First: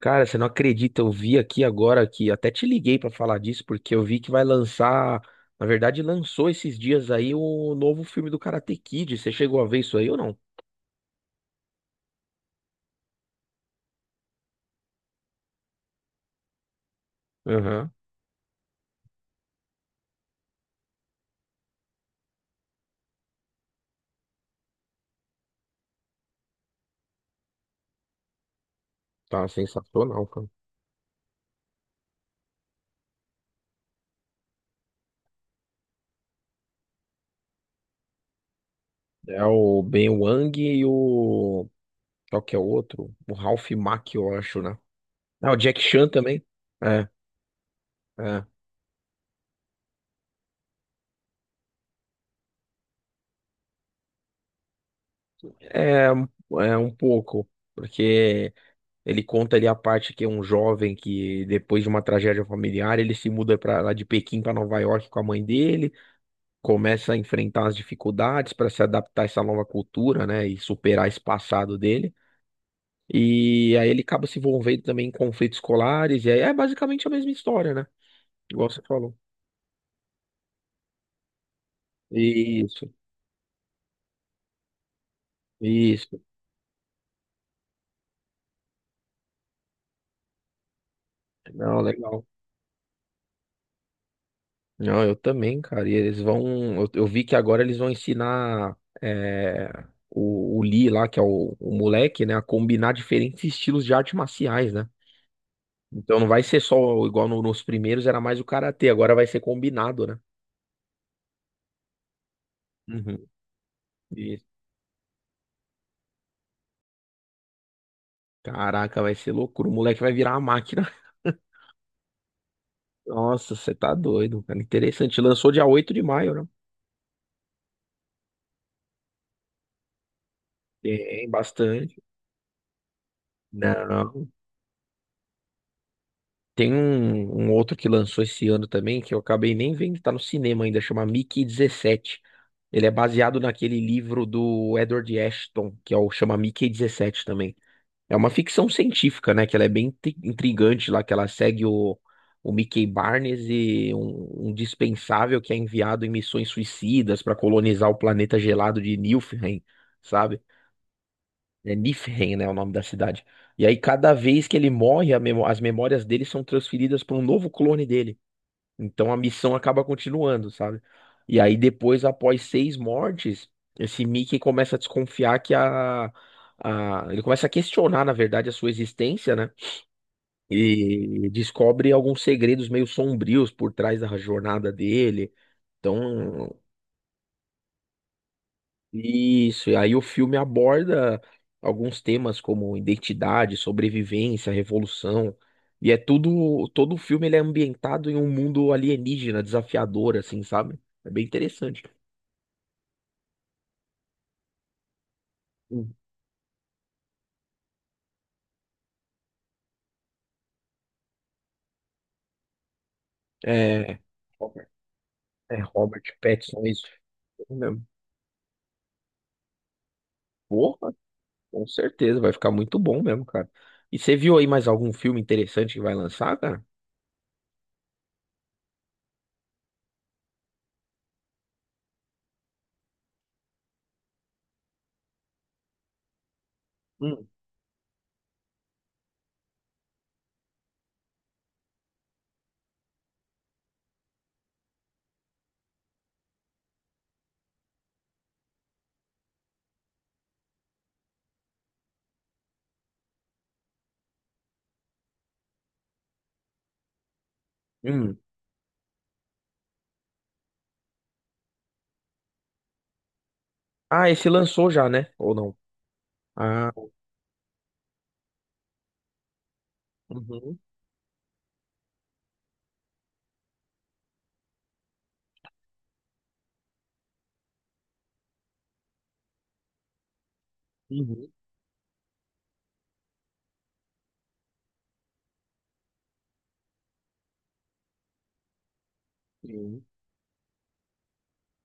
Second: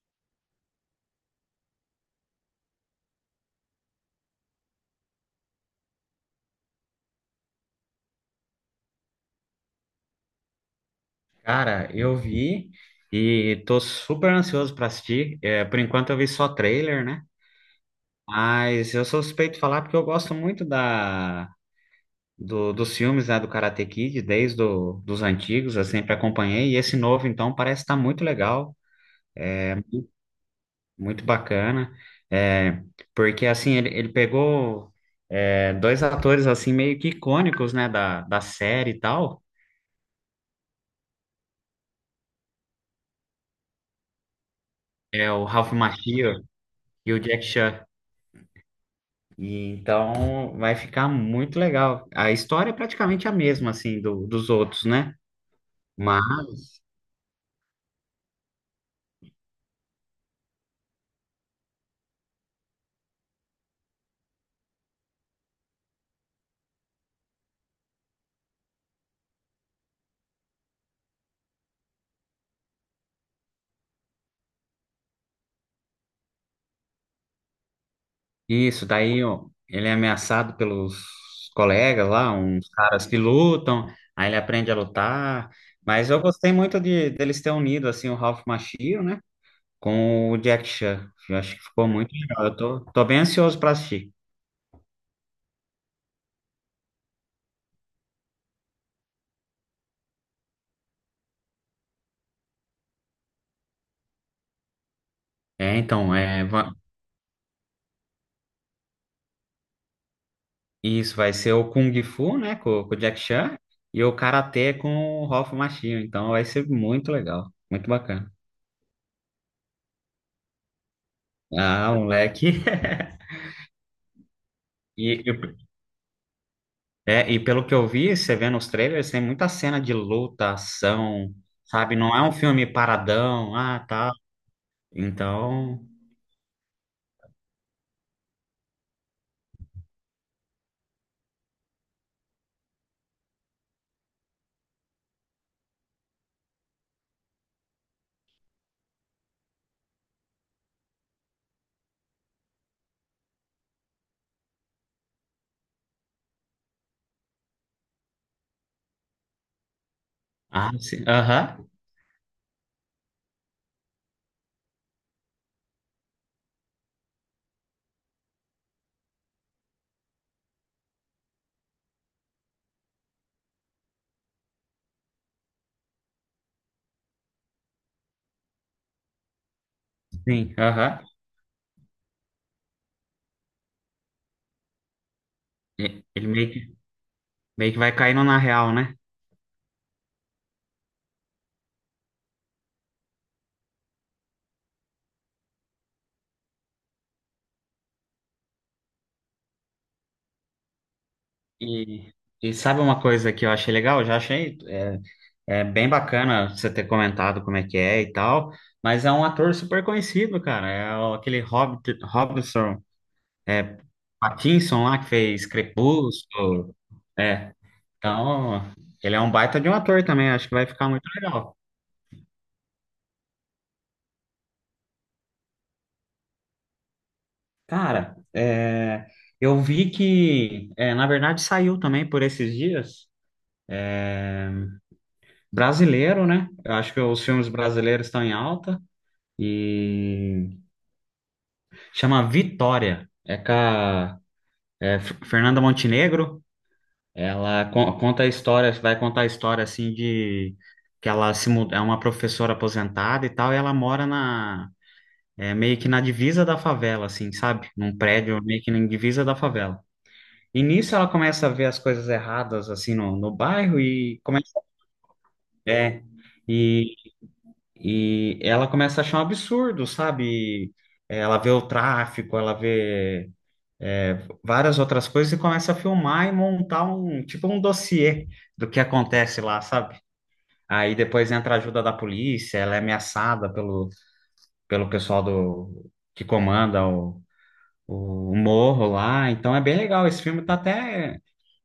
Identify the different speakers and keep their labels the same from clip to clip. Speaker 1: Cara, você não acredita, eu vi aqui agora que até te liguei pra falar disso, porque eu vi que vai lançar, na verdade, lançou esses dias aí o novo filme do Karate Kid. Você chegou a ver isso aí ou não?
Speaker 2: Cara, eu vi e tô super ansioso pra assistir. É, por enquanto eu vi só trailer, né?
Speaker 1: Aham.
Speaker 2: Mas eu sou suspeito de falar porque eu gosto muito dos filmes, né, do Karate Kid, desde dos antigos, eu sempre acompanhei. E esse novo, então, parece estar muito legal,
Speaker 1: Tá sensacional, cara.
Speaker 2: muito bacana. É, Porque, assim, ele pegou dois atores, assim, meio que icônicos, né, da série e tal.
Speaker 1: É o Ben Wang e o. Qual que é o outro? O Ralph Macchio, eu acho, né?
Speaker 2: É o
Speaker 1: Ah, o
Speaker 2: Ralph
Speaker 1: Jack Chan
Speaker 2: Macchio
Speaker 1: também. É,
Speaker 2: e o Jack Chan.
Speaker 1: é.
Speaker 2: E então vai ficar muito legal. A história é praticamente a mesma, assim, dos outros, né?
Speaker 1: É, é
Speaker 2: Mas
Speaker 1: um pouco, porque. Ele conta ali a parte que é um jovem que, depois de uma tragédia familiar, ele se muda para lá de Pequim para Nova York com a mãe dele, começa a enfrentar as dificuldades para se adaptar a essa nova cultura, né, e superar esse passado dele. E aí ele acaba se envolvendo também em conflitos escolares, e aí é basicamente a mesma história, né? Igual você
Speaker 2: isso,
Speaker 1: falou.
Speaker 2: daí ó, ele é ameaçado pelos colegas lá, uns
Speaker 1: Isso,
Speaker 2: caras que lutam, aí ele aprende a lutar. Mas
Speaker 1: isso.
Speaker 2: eu gostei muito de deles ter unido, assim, o Ralph Macchio, né? Com o Jack Chan. Eu acho que
Speaker 1: Não,
Speaker 2: ficou muito
Speaker 1: legal.
Speaker 2: legal. Eu tô bem ansioso para assistir.
Speaker 1: Não, eu também, cara. E eles vão. Eu vi que agora eles vão ensinar o Lee lá, que é o moleque, né, a combinar diferentes estilos de artes marciais, né?
Speaker 2: É, então,
Speaker 1: Então não vai
Speaker 2: é,
Speaker 1: ser
Speaker 2: va-
Speaker 1: só igual no- nos primeiros, era mais o karatê, agora vai ser combinado, né?
Speaker 2: Isso vai ser o Kung Fu, né, com o Jack
Speaker 1: Uhum.
Speaker 2: Chan, e o
Speaker 1: E,
Speaker 2: Karatê com o Ralph Machinho. Então vai ser muito legal, muito bacana.
Speaker 1: caraca, vai ser loucura. O moleque vai virar uma máquina.
Speaker 2: Ah, moleque.
Speaker 1: Nossa, você tá doido, cara.
Speaker 2: E,
Speaker 1: Interessante.
Speaker 2: e-
Speaker 1: Lançou dia 8 de maio, né?
Speaker 2: e pelo que eu vi, você vê nos trailers, tem muita cena de luta,
Speaker 1: Tem
Speaker 2: ação,
Speaker 1: bastante.
Speaker 2: sabe? Não é um filme paradão, ah, tá.
Speaker 1: Não.
Speaker 2: Então,
Speaker 1: Tem um outro que lançou esse ano também, que eu acabei nem vendo, tá no cinema ainda, chama Mickey 17. Ele é baseado naquele livro do Edward Ashton, que é o chama Mickey 17 também. É uma ficção científica, né? Que ela é bem intrigante lá, que ela segue o Mickey Barnes e um dispensável que é enviado em missões suicidas para colonizar o planeta gelado de Niflheim, sabe?
Speaker 2: ah, sim, aham,
Speaker 1: É Niflheim, né, é o nome da cidade. E aí, cada vez que ele morre, as memórias dele são transferidas para um novo clone dele. Então, a missão acaba continuando, sabe? E aí, depois, após seis mortes, esse Mickey começa a desconfiar que ele começa a questionar, na verdade, a sua existência, né?
Speaker 2: sim, aham.
Speaker 1: E descobre alguns segredos meio sombrios por trás da jornada dele.
Speaker 2: Ele meio
Speaker 1: Então,
Speaker 2: que, meio que vai caindo na real, né?
Speaker 1: Isso, e aí o filme aborda alguns temas como identidade, sobrevivência, revolução, e é todo o filme ele é ambientado em um mundo alienígena, desafiador, assim, sabe? É bem interessante.
Speaker 2: E, e sabe uma coisa que eu achei legal? Eu já achei. É bem
Speaker 1: Hum.
Speaker 2: bacana você ter comentado como é que é e tal, mas é um ator super conhecido, cara. Aquele Hobbit, Robinson, é,
Speaker 1: É, Robert,
Speaker 2: Pattinson lá que fez
Speaker 1: é Robert Pattinson, é
Speaker 2: Crepúsculo.
Speaker 1: isso
Speaker 2: É,
Speaker 1: mesmo.
Speaker 2: então ele é um baita de um ator também. Acho que vai ficar
Speaker 1: Porra,
Speaker 2: muito legal.
Speaker 1: com certeza, vai ficar muito bom mesmo, cara. E você viu aí mais algum filme interessante que vai lançar, cara?
Speaker 2: Cara, eu vi que, na verdade, saiu também por esses dias. Brasileiro, né? Eu acho que os
Speaker 1: Hum.
Speaker 2: filmes brasileiros estão em alta e chama Vitória. É com a Fernanda Montenegro, ela conta a história, vai contar a história assim de que ela se muda, é uma professora aposentada e tal, e ela mora meio que na divisa da favela, assim, sabe? Num
Speaker 1: Hum.
Speaker 2: prédio meio que na divisa da favela. E nisso ela começa a ver as coisas erradas assim no bairro
Speaker 1: Ah,
Speaker 2: e
Speaker 1: esse
Speaker 2: começa
Speaker 1: lançou já, né? Ou não?
Speaker 2: é,
Speaker 1: Ah,
Speaker 2: e, e ela começa a achar um absurdo, sabe?
Speaker 1: uhum,
Speaker 2: E, Ela vê o tráfico, ela vê é, várias outras coisas e começa a filmar e montar um tipo um dossiê do que acontece lá, sabe? Aí
Speaker 1: uhum,
Speaker 2: depois entra a ajuda da polícia, ela é ameaçada pelo pessoal do que comanda o morro lá, então é bem
Speaker 1: uhum.
Speaker 2: legal. Esse filme tá até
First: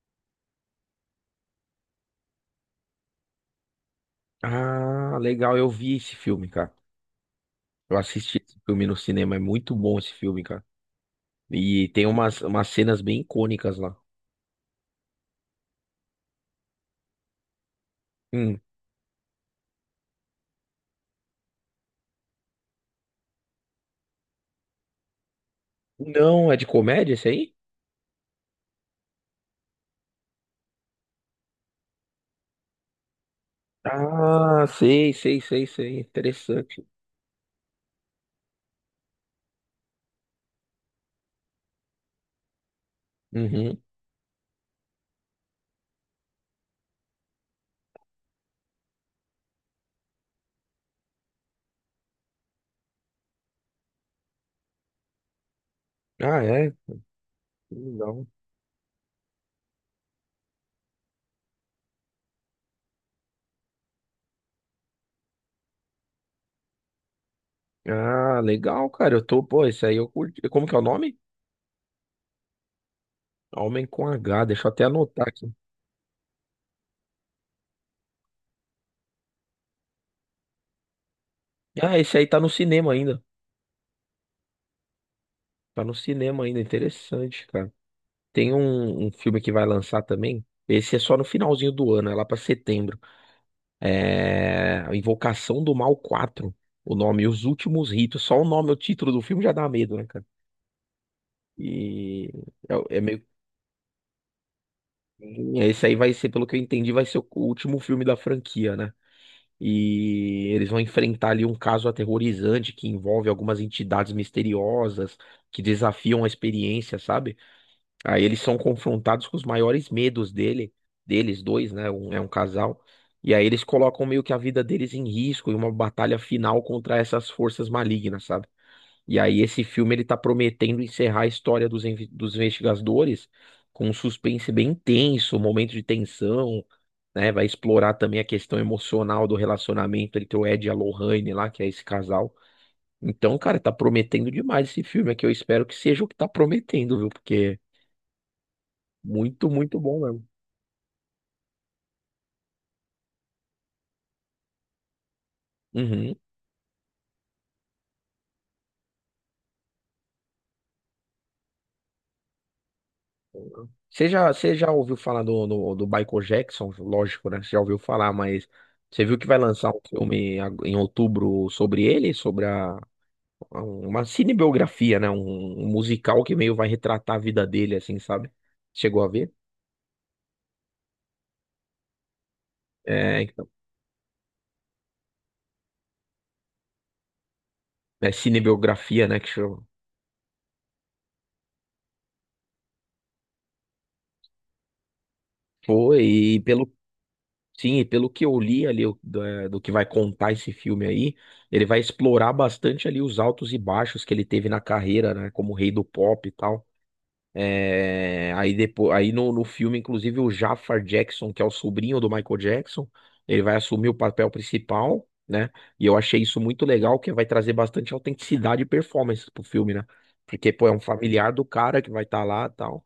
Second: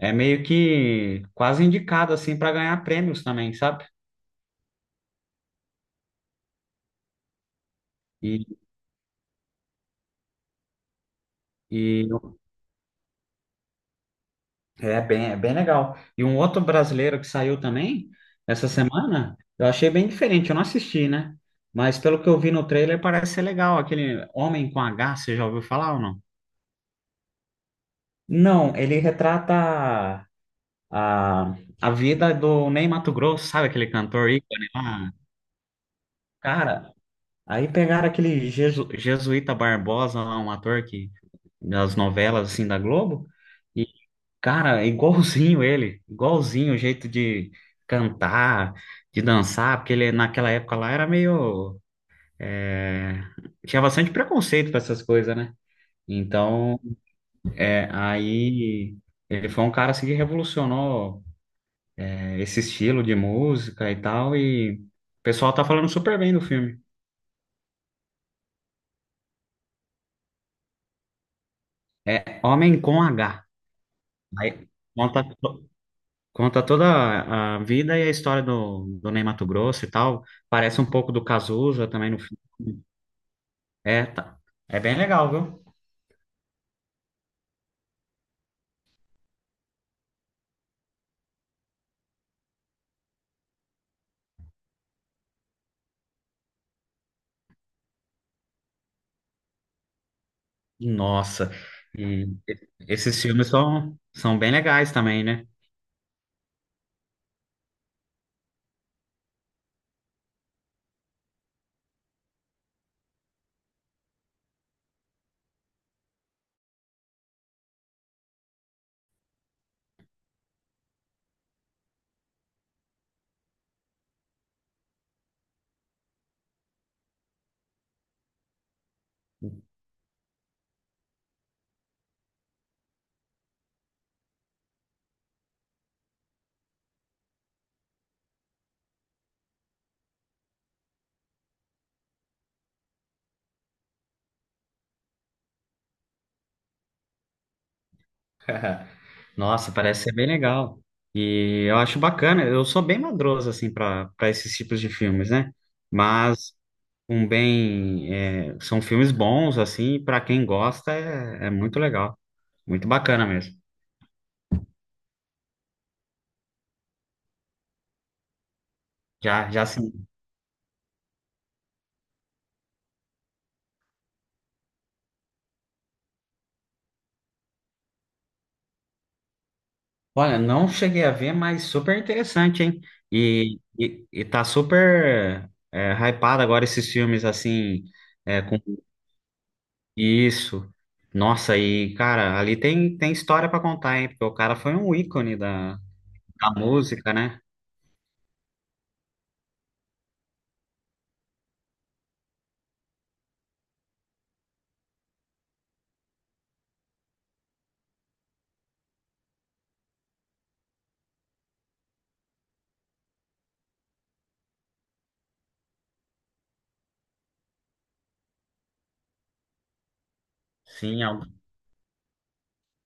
Speaker 2: meio que quase indicado assim para ganhar prêmios também, sabe?
Speaker 1: Ah, legal, eu vi esse filme, cara. Eu assisti
Speaker 2: E,
Speaker 1: esse filme no cinema, é muito bom esse filme, cara. E
Speaker 2: e
Speaker 1: tem umas cenas bem icônicas lá.
Speaker 2: é bem legal. E um outro brasileiro que saiu também
Speaker 1: Hum.
Speaker 2: essa semana, eu achei bem diferente, eu não assisti, né? Mas pelo que eu vi no trailer, parece ser legal. Aquele Homem com H, você já ouviu falar ou não?
Speaker 1: Não, é de comédia esse aí?
Speaker 2: Não, ele retrata a, a vida do Ney Matogrosso, sabe aquele cantor
Speaker 1: Ah,
Speaker 2: ícone
Speaker 1: sei,
Speaker 2: lá?
Speaker 1: sei, sei, sei. Interessante.
Speaker 2: Cara, aí pegaram aquele Jesuíta Barbosa lá, um ator que, das novelas assim da Globo,
Speaker 1: Uhum.
Speaker 2: e cara, é igualzinho ele, igualzinho o jeito de cantar, de dançar, porque ele naquela época lá era meio. é, tinha bastante preconceito para essas coisas, né?
Speaker 1: Ah, é?
Speaker 2: Então,
Speaker 1: Legal.
Speaker 2: aí ele foi um cara assim que revolucionou esse estilo de música e tal, e o pessoal tá falando super bem do filme.
Speaker 1: Ah, legal, cara. Pô, esse aí eu curti. Como que é o nome?
Speaker 2: É Homem com H.
Speaker 1: Homem com H, deixa
Speaker 2: Aí
Speaker 1: eu até
Speaker 2: conta,
Speaker 1: anotar aqui.
Speaker 2: to- conta toda a vida e a história do Ney Matogrosso e tal. Parece um pouco do Cazuza
Speaker 1: Ah,
Speaker 2: também
Speaker 1: esse
Speaker 2: no.
Speaker 1: aí tá no cinema ainda.
Speaker 2: É, tá. É bem legal, viu?
Speaker 1: Tá no cinema ainda, interessante, cara. Tem um filme que vai lançar também. Esse é só no finalzinho do ano, é lá pra setembro. É a Invocação do Mal 4. O nome, Os Últimos Ritos. Só o nome, o título do filme já dá medo, né, cara?
Speaker 2: Nossa,
Speaker 1: E é, é
Speaker 2: esses
Speaker 1: meio.
Speaker 2: filmes são bem legais também, né?
Speaker 1: Esse aí vai ser, pelo que eu entendi, vai ser o último filme da franquia, né? E eles vão enfrentar ali um caso aterrorizante que envolve algumas entidades misteriosas que desafiam a experiência, sabe? Aí eles são confrontados com os maiores medos deles dois, né? É um casal. E aí eles colocam meio que a vida deles em risco em uma batalha final contra essas forças malignas, sabe? E aí esse filme ele tá prometendo encerrar a história dos investigadores com um suspense bem intenso, um momento de tensão, né? Vai explorar também a questão emocional do relacionamento entre o Ed e a Lorraine lá, que é esse casal. Então, cara, tá prometendo demais esse filme, é que eu espero que seja o que tá prometendo, viu? Porque muito,
Speaker 2: Nossa,
Speaker 1: muito bom
Speaker 2: parece ser
Speaker 1: mesmo.
Speaker 2: bem legal. E eu acho bacana, eu sou bem madroso, assim, para esses tipos de filmes, né?
Speaker 1: Uhum.
Speaker 2: Mas um bem. São filmes bons, assim, para quem gosta é muito legal. Muito bacana mesmo.
Speaker 1: Você já ouviu falar do Michael Jackson? Lógico, né? Você já ouviu falar, mas você viu que vai
Speaker 2: Já, já
Speaker 1: lançar um
Speaker 2: assi-
Speaker 1: filme em outubro sobre ele? Uma cinebiografia, né? Um musical que meio vai retratar a vida dele, assim, sabe? Chegou a ver?
Speaker 2: Olha, não cheguei a ver, mas super interessante, hein?
Speaker 1: É, então.
Speaker 2: E tá super hypado agora esses filmes assim,
Speaker 1: É
Speaker 2: com
Speaker 1: cinebiografia, né? Que chama.
Speaker 2: isso. Nossa, e cara, ali tem história pra contar, hein? Porque o cara foi um ícone da,
Speaker 1: Foi, e
Speaker 2: da
Speaker 1: pelo
Speaker 2: música, né?
Speaker 1: Sim, e pelo que eu li ali o- da- do, que vai contar esse filme aí, ele vai explorar bastante ali os altos e baixos que ele teve na carreira, né? Como rei do pop e tal. É, aí depois, aí no, no filme, inclusive, o Jafar Jackson, que é o sobrinho do Michael Jackson, ele vai assumir o papel principal, né? E eu achei isso muito legal, que vai trazer bastante autenticidade e performance pro filme, né? Porque, pô, é um
Speaker 2: Sim,
Speaker 1: familiar
Speaker 2: al-
Speaker 1: do cara que vai estar lá e tal.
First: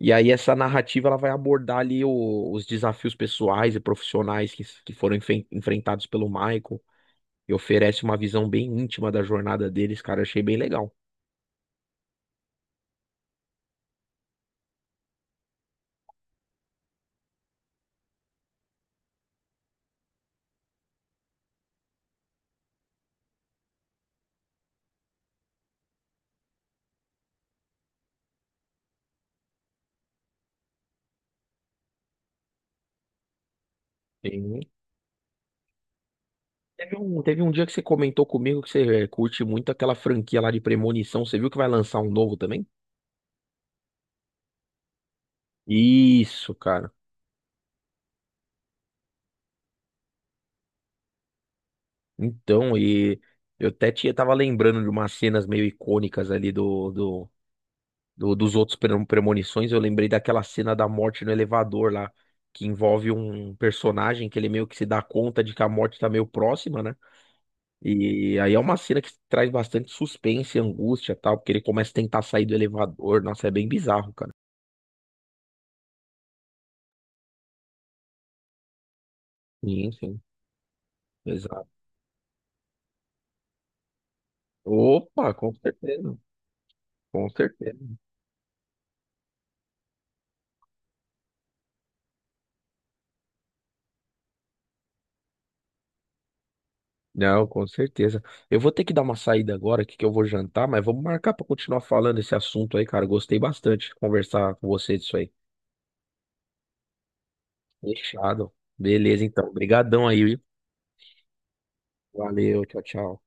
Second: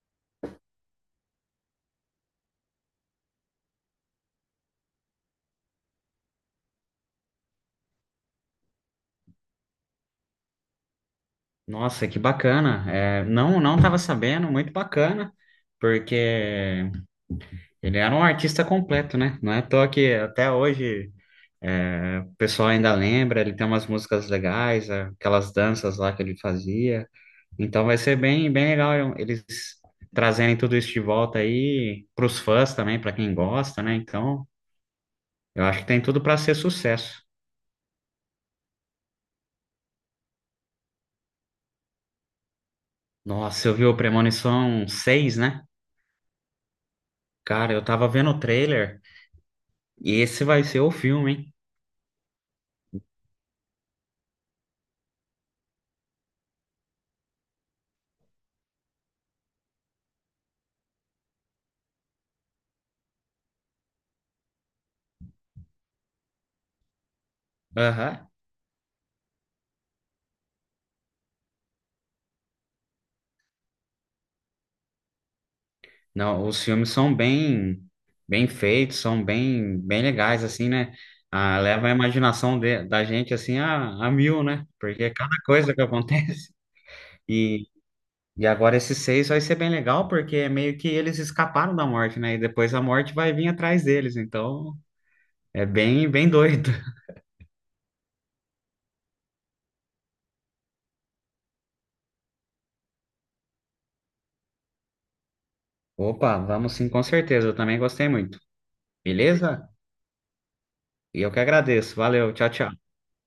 Speaker 1: E aí essa narrativa ela vai abordar os desafios pessoais e profissionais que foram enfrentados pelo Michael e oferece uma visão bem íntima da jornada deles, cara. Achei bem legal.
Speaker 2: Nossa, que bacana. É, não, não tava sabendo, muito bacana, porque ele era um artista completo, né? Não é à toa que até hoje. É, o pessoal ainda lembra, ele tem umas músicas legais, aquelas danças lá que ele fazia. Então vai ser bem, bem legal eles trazerem tudo isso de volta aí para os fãs também, para quem gosta, né? Então,
Speaker 1: Sim.
Speaker 2: eu acho que tem tudo para ser sucesso.
Speaker 1: Teve um dia que você comentou comigo que você curte muito aquela franquia lá de Premonição. Você viu que vai lançar um novo também?
Speaker 2: Nossa, eu vi o Premonição 6, né?
Speaker 1: Isso, cara.
Speaker 2: Cara, eu tava vendo o trailer e esse vai ser o filme, hein?
Speaker 1: Então, e eu até tava lembrando de umas cenas meio icônicas ali dos outros Premonições. Eu lembrei daquela cena da morte no elevador lá, que envolve um personagem que ele meio que se dá conta de que a morte tá meio próxima, né?
Speaker 2: Aham.
Speaker 1: E aí é uma cena que traz bastante suspense, angústia e tal, porque ele começa a tentar sair do elevador. Nossa, é bem bizarro, cara.
Speaker 2: Não, os filmes são bem, bem feitos, são bem, bem
Speaker 1: Sim,
Speaker 2: legais, assim, né? Ah,
Speaker 1: sim.
Speaker 2: leva a imaginação da gente, assim, a mil, né? Porque é
Speaker 1: Opa,
Speaker 2: cada
Speaker 1: com
Speaker 2: coisa que
Speaker 1: certeza,
Speaker 2: acontece.
Speaker 1: com
Speaker 2: E,
Speaker 1: certeza.
Speaker 2: e agora esses 6 vai ser bem legal, porque é meio que eles escaparam da morte, né? E depois a morte vai vir atrás deles, então é bem, bem doido.
Speaker 1: Não, com certeza. Eu vou ter que dar uma saída agora, que eu vou jantar, mas vamos marcar para continuar falando esse assunto aí, cara. Gostei bastante de conversar com você disso aí.
Speaker 2: Opa, vamos sim, com certeza, eu também gostei muito.
Speaker 1: Fechado. Beleza, então.
Speaker 2: Beleza?
Speaker 1: Obrigadão aí, viu?
Speaker 2: E eu que agradeço. Valeu, tchau,
Speaker 1: Valeu,
Speaker 2: tchau.
Speaker 1: tchau, tchau.